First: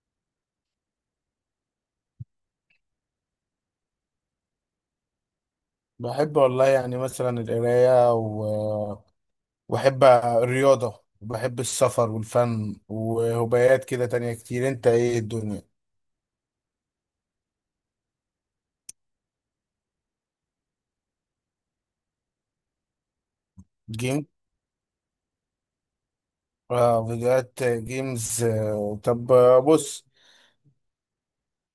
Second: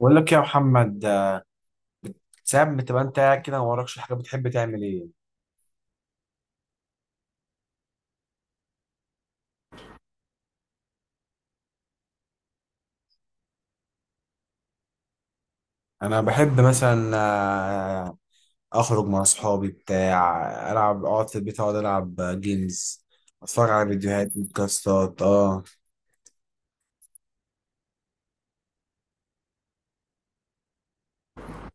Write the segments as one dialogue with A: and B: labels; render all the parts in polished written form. A: بقول لك يا محمد، ساعات بتبقى انت قاعد كده ما وراكش حاجه بتحب تعمل ايه؟
B: بحب والله يعني مثلا القراية وأحب الرياضة وبحب السفر والفن وهوايات كده تانية كتير. أنت إيه الدنيا؟
A: انا بحب مثلا اخرج مع اصحابي بتاع العب اقعد في البيت اقعد العب جيمز، اتفرج على
B: جيم؟
A: فيديوهات بودكاستات
B: آه، فيديوهات جيمز. طب، بص.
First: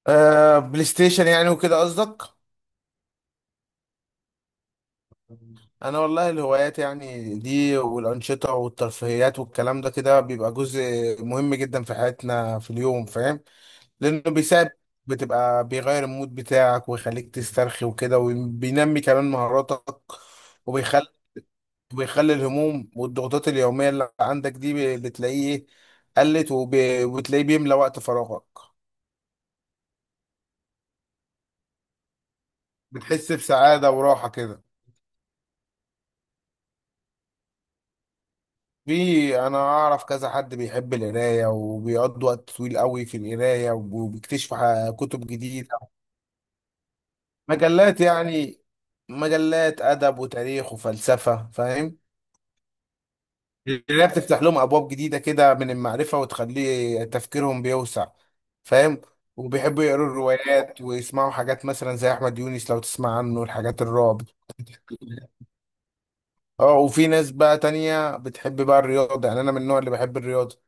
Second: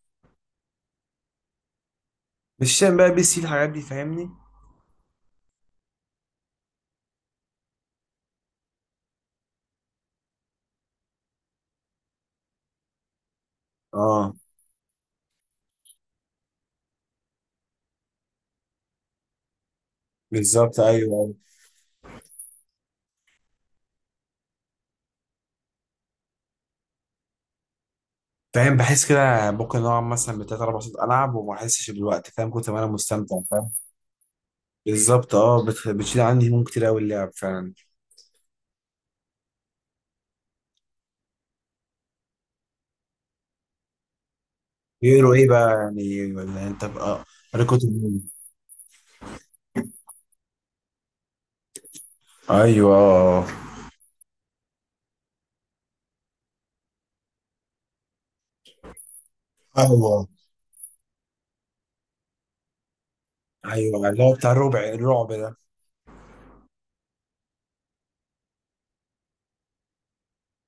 B: آه، بلاي ستيشن يعني وكده قصدك؟
A: مش شايف بقى بي سي الحاجات دي، فاهمني؟
B: أنا والله الهوايات يعني دي والأنشطة والترفيهيات والكلام ده كده بيبقى جزء مهم جدا في حياتنا في اليوم، فاهم؟ لانه
A: اه.
B: بيساعد، بتبقى بيغير المود بتاعك ويخليك تسترخي وكده وبينمي كمان مهاراتك.
A: بالظبط،
B: وبيخلي
A: ايوه ايوه،
B: وبيخلي الهموم والضغوطات اليومية اللي عندك دي بتلاقيه قلت، وبتلاقيه بيملى وقت فراغك.
A: فاهم. بحس كده ممكن اقعد مثلا بتلات اربع ساعات العب وما احسش بالوقت، فاهم؟ كنت انا
B: بتحس
A: مستمتع، فاهم؟
B: بسعادة وراحة كده.
A: بالظبط. اه، بتشيل عندي هموم كتير قوي اللعب فعلا.
B: في انا اعرف كذا حد بيحب القرايه وبيقضي وقت طويل قوي في القرايه وبيكتشف كتب
A: بيقولوا ايه بقى؟
B: جديده.
A: يعني ولا انت بقى؟ قريت
B: مجلات
A: كتب.
B: يعني، مجلات ادب وتاريخ وفلسفه، فاهم؟
A: ايوه
B: اللي هي بتفتح لهم ابواب جديده كده من المعرفه وتخلي تفكيرهم بيوسع، فاهم؟ وبيحبوا يقروا
A: ايوه.
B: الروايات ويسمعوا حاجات مثلا زي احمد يونس لو تسمع عنه، الحاجات
A: ايوه
B: الرعب.
A: اللي هو بتاع الربع الرعب ده.
B: اه، وفي ناس بقى تانية بتحب بقى الرياضه. يعني انا من النوع اللي بحب الرياضه،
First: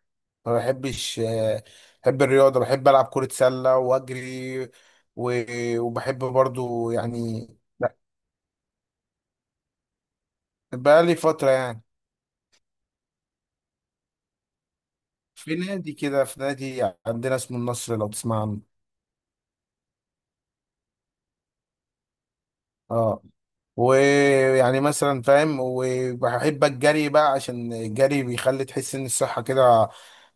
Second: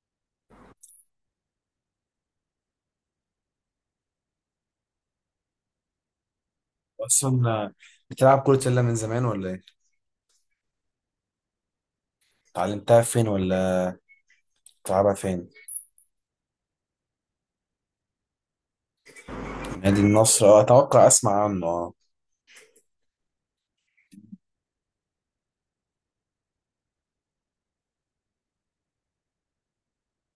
B: ما بحبش، بحب الرياضه، بحب العب كره سله واجري. و- وبحب برضو يعني.
A: اصلا
B: لا،
A: بتلعب كرة سلة من زمان ولا ايه؟
B: بقى لي فتره يعني.
A: اتعلمتها فين، ولا بتلعبها فين؟
B: في نادي كده، في نادي عندنا اسمه النصر لو تسمع عنه.
A: نادي النصر، اه اتوقع اسمع عنه، اه.
B: اه. ويعني مثلا فاهم، وبحب الجري بقى عشان الجري بيخلي تحس ان الصحة كده،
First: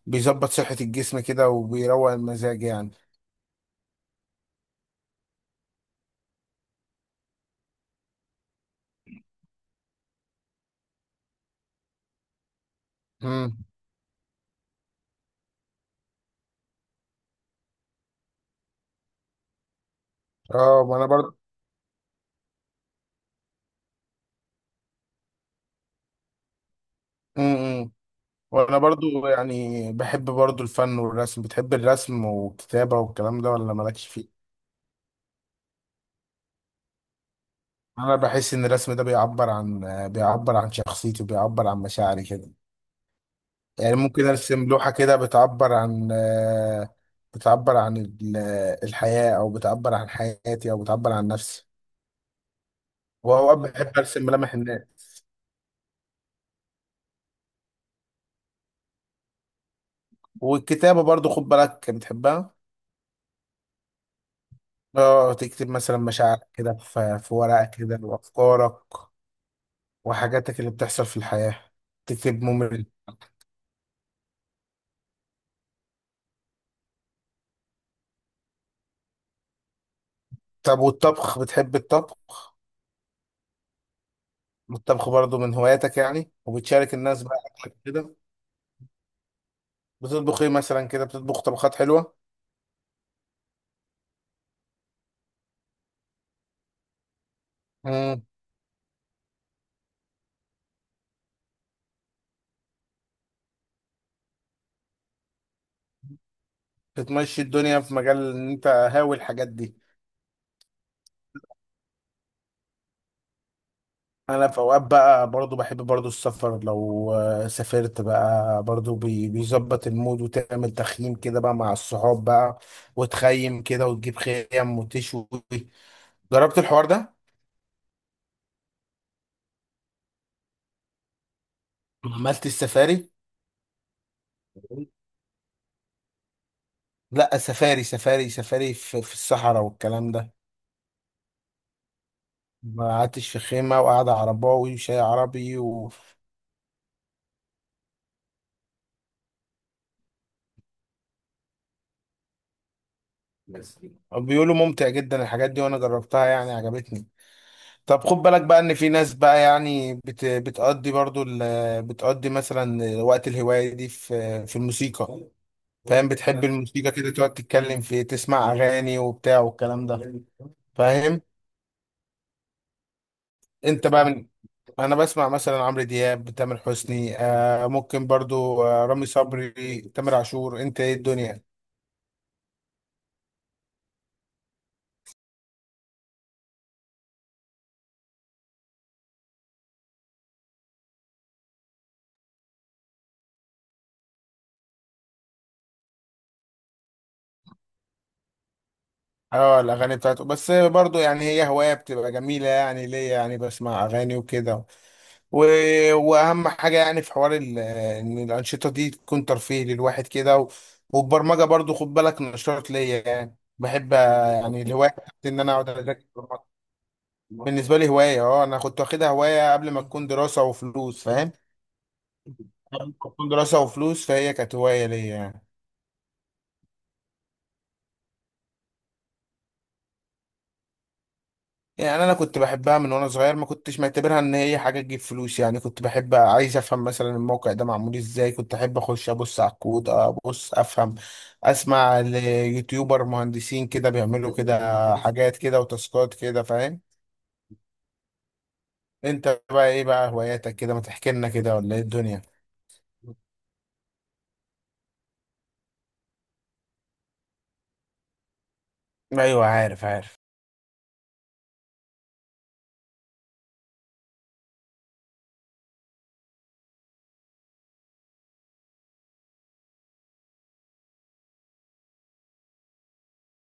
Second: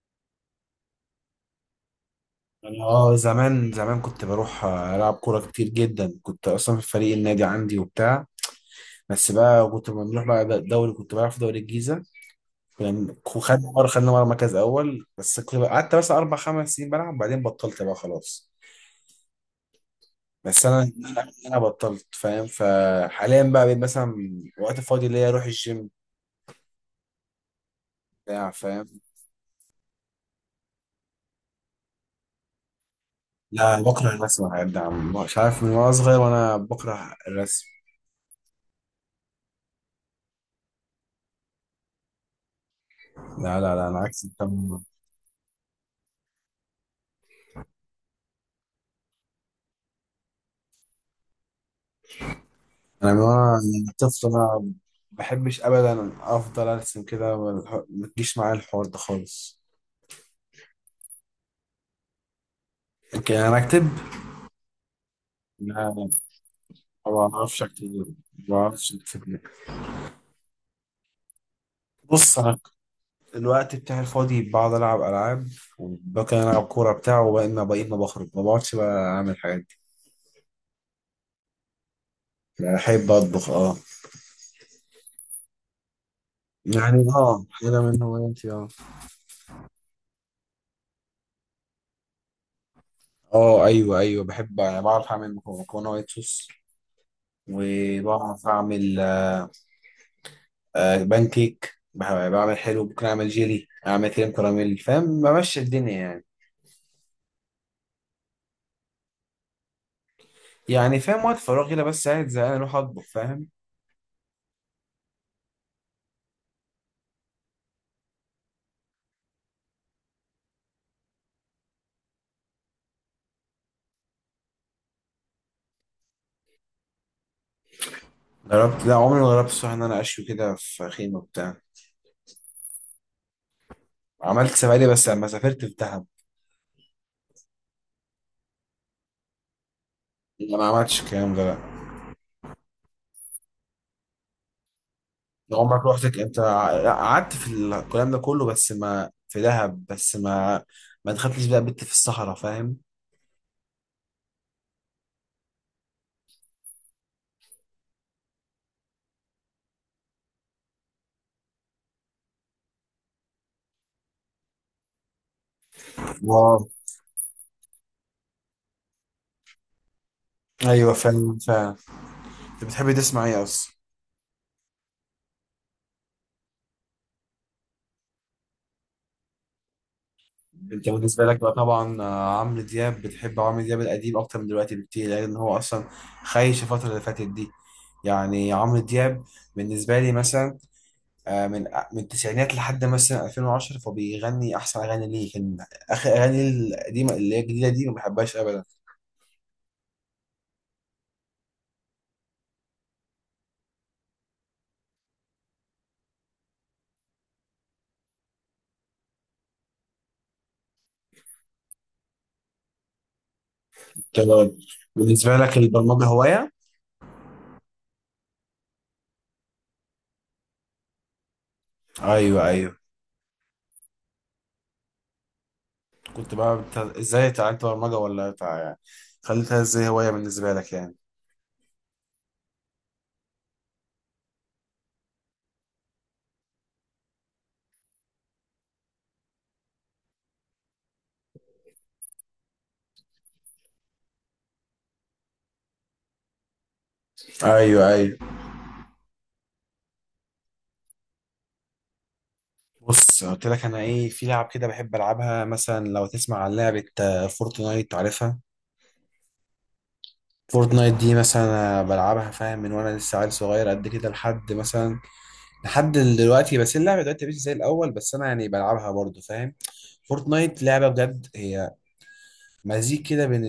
B: بيظبط صحة الجسم كده وبيروق المزاج
A: أنا
B: يعني.
A: اه زمان زمان كنت بروح العب كورة كتير جدا، كنت اصلا في فريق النادي عندي وبتاع. بس بقى كنت لما بنروح بقى الدوري كنت بلعب في دوري الجيزة.
B: امم.
A: وخدنا مرة خدنا مرة مركز اول، بس قعدت بس اربع خمس سنين بلعب، بعدين بطلت بقى خلاص. بس
B: اه،
A: انا،
B: وانا برضه.
A: بطلت، فاهم؟ فحاليا بقى بقيت مثلا وقت فاضي ليا اروح الجيم
B: امم.
A: بتاع،
B: وانا
A: فاهم؟
B: برضه يعني بحب برضه الفن والرسم. بتحب الرسم والكتابة والكلام ده، ولا
A: لا
B: مالكش
A: بكره
B: فيه؟
A: الرسم، يا ده عم، مش عارف، من وانا صغير وانا بكره الرسم.
B: انا بحس ان الرسم ده بيعبر عن، بيعبر عن شخصيتي وبيعبر عن مشاعري كده.
A: لا لا لا
B: يعني
A: انا
B: ممكن
A: عكسك
B: ارسم
A: تماما.
B: لوحة كده بتعبر عن، بتعبر عن الحياة، او بتعبر عن حياتي او بتعبر عن نفسي.
A: انا من
B: واوقات
A: وانا يعني
B: بحب ارسم
A: طفل
B: ملامح
A: انا
B: الناس.
A: بحبش ابدا افضل ارسم كده، ما تجيش معايا الحوار ده خالص.
B: والكتابة برضو خد بالك بتحبها.
A: لكن انا اكتب.
B: اه، تكتب
A: لا
B: مثلا
A: لا،
B: مشاعرك كده في
A: ما
B: في
A: بعرفش
B: ورقة كده،
A: اكتب، ما
B: وافكارك
A: بعرفش اكتب.
B: وحاجاتك اللي بتحصل في الحياة.
A: بص
B: تكتب
A: انا،
B: ممل.
A: الوقت بتاعي الفاضي بقعد العب العاب، وممكن العب كوره بتاع، وبقينا بقيت ما بخرج ما بقعدش بقى اعمل حاجات دي.
B: طب والطبخ، بتحب الطبخ؟
A: لا، بحب اطبخ، اه.
B: الطبخ برضو من هواياتك يعني؟ وبتشارك
A: يعني
B: الناس بقى
A: اه
B: أكلك
A: حاجه من
B: كده.
A: هواياتي، اه.
B: بتطبخ ايه مثلا كده؟ بتطبخ طبخات حلوة؟
A: اه ايوه ايوه، بحب يعني، بعرف اعمل مكرونة وايت صوص، وبعرف اعمل بان كيك، بعمل حلو، ممكن اعمل جيلي، اعمل كريم كراميل، فاهم، بمشي الدنيا يعني.
B: بتمشي الدنيا في مجال ان انت هاوي الحاجات دي.
A: يعني فاهم وقت فراغي، لا بس قاعد زهقان اروح اطبخ، فاهم؟
B: انا في اوقات بقى برضو بحب برضو السفر، لو سافرت بقى برضو، بيظبط المود وتعمل تخييم كده بقى مع الصحاب بقى، وتخيم كده وتجيب خيم وتشوي. جربت الحوار ده؟
A: جربت، لا عمري ما جربت الصراحه ان انا اشوي كده في خيمه بتاع.
B: عملت السفاري؟
A: عملت سفاري بس لما سافرت في دهب.
B: لا، سفاري في الصحراء والكلام ده.
A: لا ما عملتش الكلام ده، لا.
B: ما قعدتش في خيمة وقعدة عرباوي وشاي
A: ده
B: عربي
A: عمرك
B: و...
A: روحتك انت لا، قعدت في الكلام ده كله، بس ما في دهب بس ما، ما دخلتش بقى بت في الصحراء، فاهم؟
B: بيقولوا ممتع جدا الحاجات دي وانا جربتها يعني عجبتني. طب خد بالك بقى ان في ناس بقى يعني بتقضي برضو بتقضي مثلا وقت الهواية دي في الموسيقى. فاهم؟ بتحب
A: اه،
B: الموسيقى كده، تقعد تتكلم في تسمع اغاني وبتاع والكلام ده،
A: ايوه
B: فاهم؟
A: فعلا فعلا. انت بتحب تسمع ايه اصلا؟
B: انت بقى من انا بسمع مثلا عمرو دياب، تامر حسني، آه ممكن برضو آه رامي صبري، تامر عاشور. انت
A: انت
B: ايه
A: بالنسبه لك
B: الدنيا؟
A: بقى طبعا عمرو دياب، بتحب عمرو دياب القديم اكتر من دلوقتي بكتير، لان هو اصلا خايش الفتره اللي فاتت دي. يعني عمرو دياب بالنسبه لي مثلا، آه، من من التسعينات لحد مثلا 2010، فبيغني احسن اغاني ليه، كان اخر اغاني القديمه. اللي هي الجديده دي ما بحبهاش ابدا.
B: اه، الاغاني بتاعته. بس برضو يعني هي هوايه بتبقى جميله يعني ليا، يعني بسمع اغاني وكده، و... واهم حاجه يعني في حوار، ان الانشطه دي تكون ترفيه للواحد كده، والبرمجه برضو خد بالك نشاط ليا يعني. بحب
A: تمام.
B: يعني الهوايه بتاعتي
A: بالنسبه
B: ان انا
A: لك
B: اقعد
A: البرمجه
B: اذاكر برمجة.
A: هوايه؟
B: بالنسبه لي هوايه، اه. انا كنت واخدها هوايه قبل ما تكون دراسه وفلوس، فاهم؟
A: ايوه ايوه،
B: قبل ما تكون دراسه وفلوس، فهي كانت هوايه ليا يعني.
A: كنت بقى ازاي اتعلمت برمجه، ولا خليتها ازاي هوايه بالنسبه لك يعني؟
B: يعني انا كنت بحبها من وانا صغير، ما كنتش معتبرها ان هي حاجه تجيب فلوس يعني. كنت بحب، عايز افهم مثلا الموقع ده معمول ازاي، كنت احب اخش ابص على الكود، ابص افهم. اسمع ليوتيوبر مهندسين كده بيعملوا كده حاجات كده وتاسكات كده، فاهم؟
A: ايوه ايوه.
B: انت بقى ايه بقى هواياتك كده؟ ما تحكي لنا كده، ولا ايه الدنيا؟
A: بص قلت لك انا ايه، في لعب كده بحب العبها، مثلا لو تسمع عن لعبه فورتنايت، عارفها؟
B: ايوه، عارف.
A: فورتنايت دي مثلا أنا بلعبها، فاهم، من وانا لسه عيل صغير قد كده لحد مثلا، لحد دلوقتي، بس اللعبه دلوقتي مش زي الاول، بس انا يعني بلعبها برضو، فاهم؟ فورتنايت لعبه بجد، هي مزيج كده بين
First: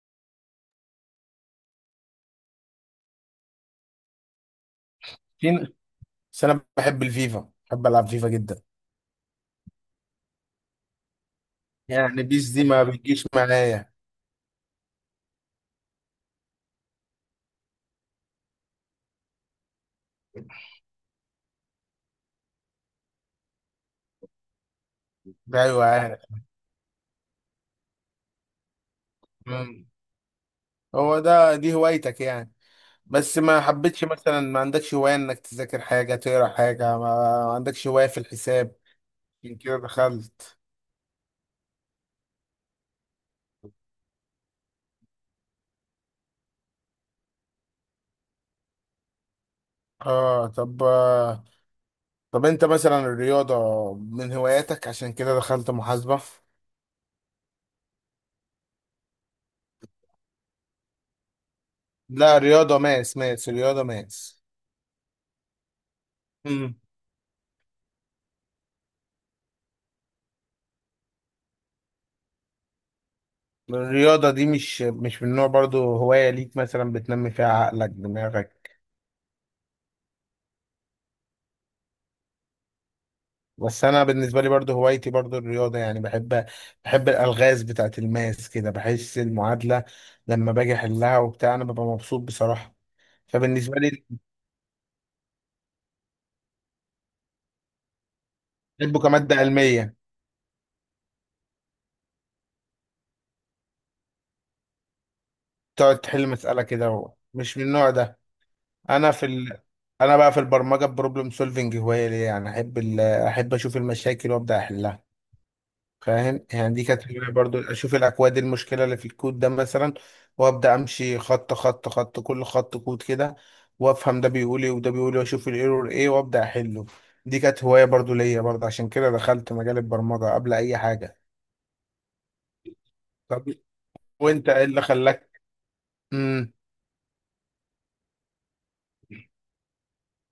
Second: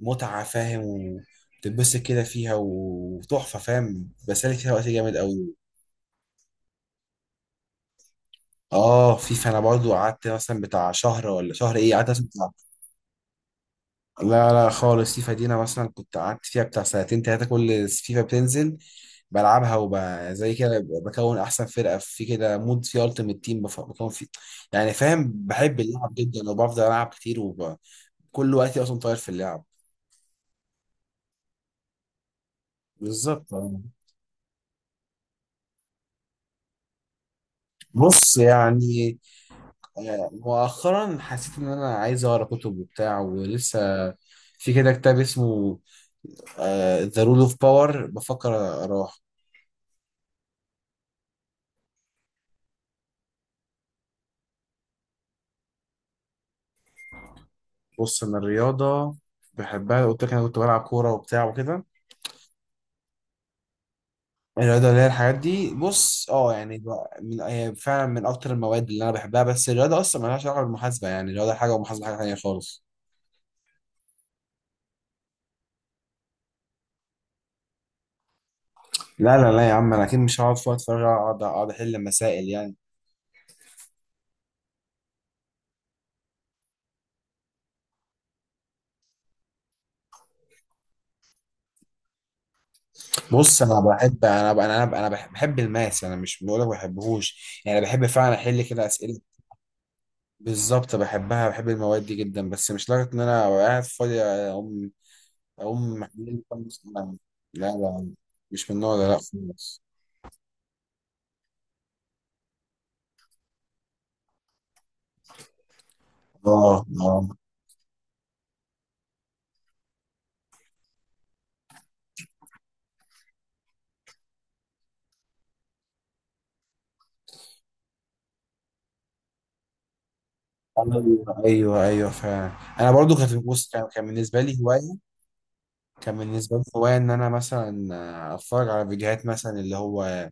A: المتعه، فاهم، وتتبسط كده فيها وتحفه، فاهم، بسالك فيها وقت جامد قوي.
B: فين؟ بس انا بحب الفيفا، بحب العب فيفا جدا.
A: اه فيفا، انا برضو قعدت مثلا بتاع شهر ولا شهر ايه، قعدت
B: يعني بيس
A: مثلا،
B: دي ما بتجيش معايا.
A: لا لا خالص، فيفا دي انا مثلا كنت قعدت فيها بتاع سنتين تلاتة، كل فيفا بتنزل بلعبها، زي كده بكون احسن فرقة في كده مود في التيمت تيم، بكون فيه، يعني فاهم، بحب
B: ايوه
A: اللعب
B: عارف.
A: جدا، وبفضل العب كتير، وكل وقتي اصلا طاير في اللعب.
B: مم. هو ده دي هوايتك يعني؟ بس
A: بالظبط.
B: ما حبيتش مثلا، ما عندكش هواية انك تذاكر حاجة، تقرا حاجة؟ ما عندكش هواية في
A: بص
B: الحساب؟
A: يعني
B: عشان كده دخلت.
A: مؤخرا حسيت ان انا عايز اقرا كتب وبتاع، ولسه في كده كتاب اسمه ذا رول اوف باور، بفكر اقراه.
B: اه طب، طب انت مثلا الرياضة من هواياتك؟ عشان كده دخلت محاسبة.
A: بص انا الرياضه بحبها، قلت لك انا كنت بلعب كوره وبتاع وكده.
B: لا، رياضة ماس رياضة ماس.
A: الرياضه اللي هي الحاجات دي، بص اه
B: امم.
A: يعني من هي فعلا من اكتر المواد اللي انا بحبها، بس الرياضه اصلا مالهاش علاقه بالمحاسبه، يعني الرياضه حاجه والمحاسبه حاجه تانيه خالص.
B: الرياضة دي مش من نوع برضو هواية ليك، مثلا بتنمي فيها عقلك دماغك؟
A: لا لا لا يا عم، انا اكيد مش هقعد في وقت فراغ اقعد احل مسائل يعني.
B: بس انا بالنسبه لي برضو هوايتي برضو الرياضه يعني. بحب الالغاز بتاعه الماس كده، بحس المعادله لما باجي احلها وبتاع انا ببقى مبسوط بصراحه.
A: بص
B: فبالنسبه
A: انا
B: لي
A: بحب، انا انا انا أنا بحب، الماس. انا مش بقول لك ما بحبهوش، يعني بحب فعلا احل كده
B: بحبه
A: اسئله.
B: كماده علميه.
A: بالظبط بحبها، بحب المواد دي جدا، بس مش لدرجه ان انا قاعد فاضي
B: تقعد
A: أقوم
B: تحل
A: محلل
B: مساله
A: خمس
B: كده،
A: أيام.
B: مش من
A: لا
B: النوع
A: لا،
B: ده.
A: مش من النوع ده،
B: انا
A: لا
B: في
A: خالص.
B: انا بقى في البرمجه بروبلم سولفنج هوايه ليا، يعني احب احب اشوف المشاكل وابدا احلها، فاهم؟
A: اه
B: يعني دي كانت
A: اه
B: فكرة برضو، اشوف الاكواد المشكله اللي في الكود ده مثلا، وابدا امشي خط خط خط كل خط كود كده، وافهم ده بيقول ايه وده بيقول ايه واشوف الايرور ايه وابدا احله. دي كانت هوايه برضو ليا برضو، عشان كده دخلت مجال البرمجه قبل اي حاجه.
A: ايوه ايوه ايوه فعلا. انا برضو كانت،
B: طب
A: بص كان بالنسبه
B: وانت
A: لي
B: ايه اللي
A: هوايه،
B: خلاك؟
A: كان
B: امم.
A: بالنسبه لي هوايه ان انا مثلا اتفرج على فيديوهات، مثلا اللي هو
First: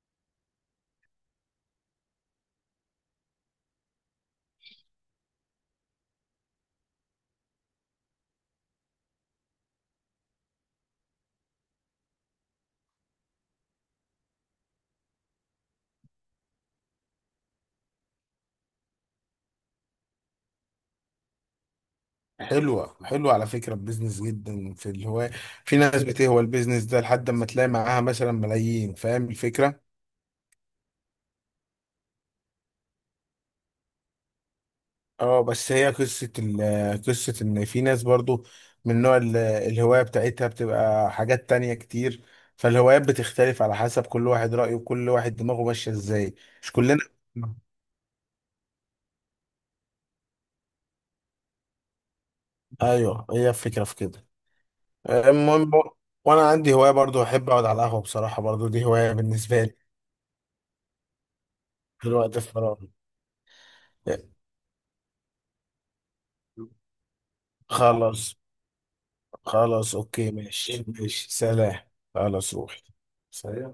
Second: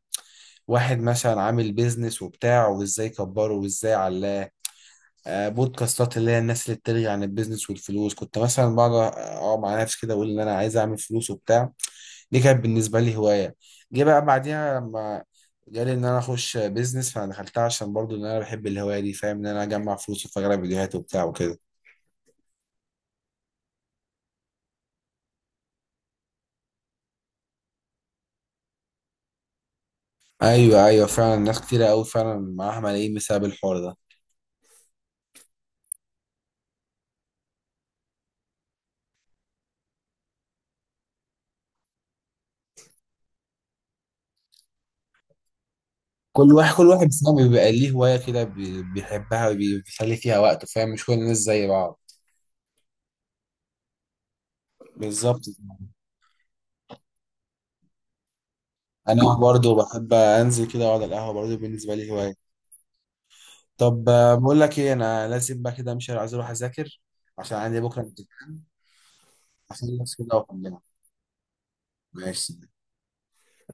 A: واحد مثلا عامل بيزنس وبتاع، وازاي كبره وازاي علاه. بودكاستات اللي هي الناس اللي بتلغي عن البيزنس والفلوس، كنت مثلا بقعد اقعد مع نفسي كده، اقول ان انا عايز اعمل فلوس وبتاع. دي كانت بالنسبة لي هواية. جه بقى بعديها لما جالي إن أنا أخش بيزنس، فأنا دخلتها عشان برضو إن أنا بحب الهواية دي، فاهم، إن أنا أجمع فلوس وأتفرج على فيديوهات وبتاع وكده.
B: حلوه حلوه على فكره، البيزنس جدا في الهوايه. في ناس بتهوى البيزنس ده لحد ما تلاقي معاها مثلا ملايين، فاهم الفكره؟
A: أيوه أيوه فعلا، ناس كتيرة أوي فعلا معاها ملايين بسبب الحوار ده.
B: اه، بس هي قصة قصة ان في ناس برضو من نوع الهواية بتاعتها بتبقى حاجات تانية كتير. فالهوايات بتختلف على حسب كل واحد رأيه وكل واحد دماغه ماشية ازاي. مش
A: كل
B: كلنا.
A: واحد فيهم بيبقى ليه هواية كده، بيحبها وبيسلي فيها وقته، فاهم؟ مش كل الناس زي بعض.
B: ايوه، هي الفكرة في كده.
A: بالظبط.
B: المهم وانا عندي هواية برضو، احب اقعد على القهوة بصراحة، برضو دي هواية
A: أنا
B: بالنسبة
A: برضو
B: لي
A: بحب أنزل كده أقعد على القهوة، برضو بالنسبة
B: في
A: لي هواية.
B: الوقت الفراغ.
A: طب بقول لك إيه، أنا لازم بقى كده أمشي، عايز أروح أذاكر عشان عندي بكرة
B: خلاص.
A: امتحان.
B: خلاص،
A: عشان بس
B: اوكي،
A: كده وأكملها.
B: ماشي ماشي، سلام. خلاص،
A: ماشي
B: روح. سلام.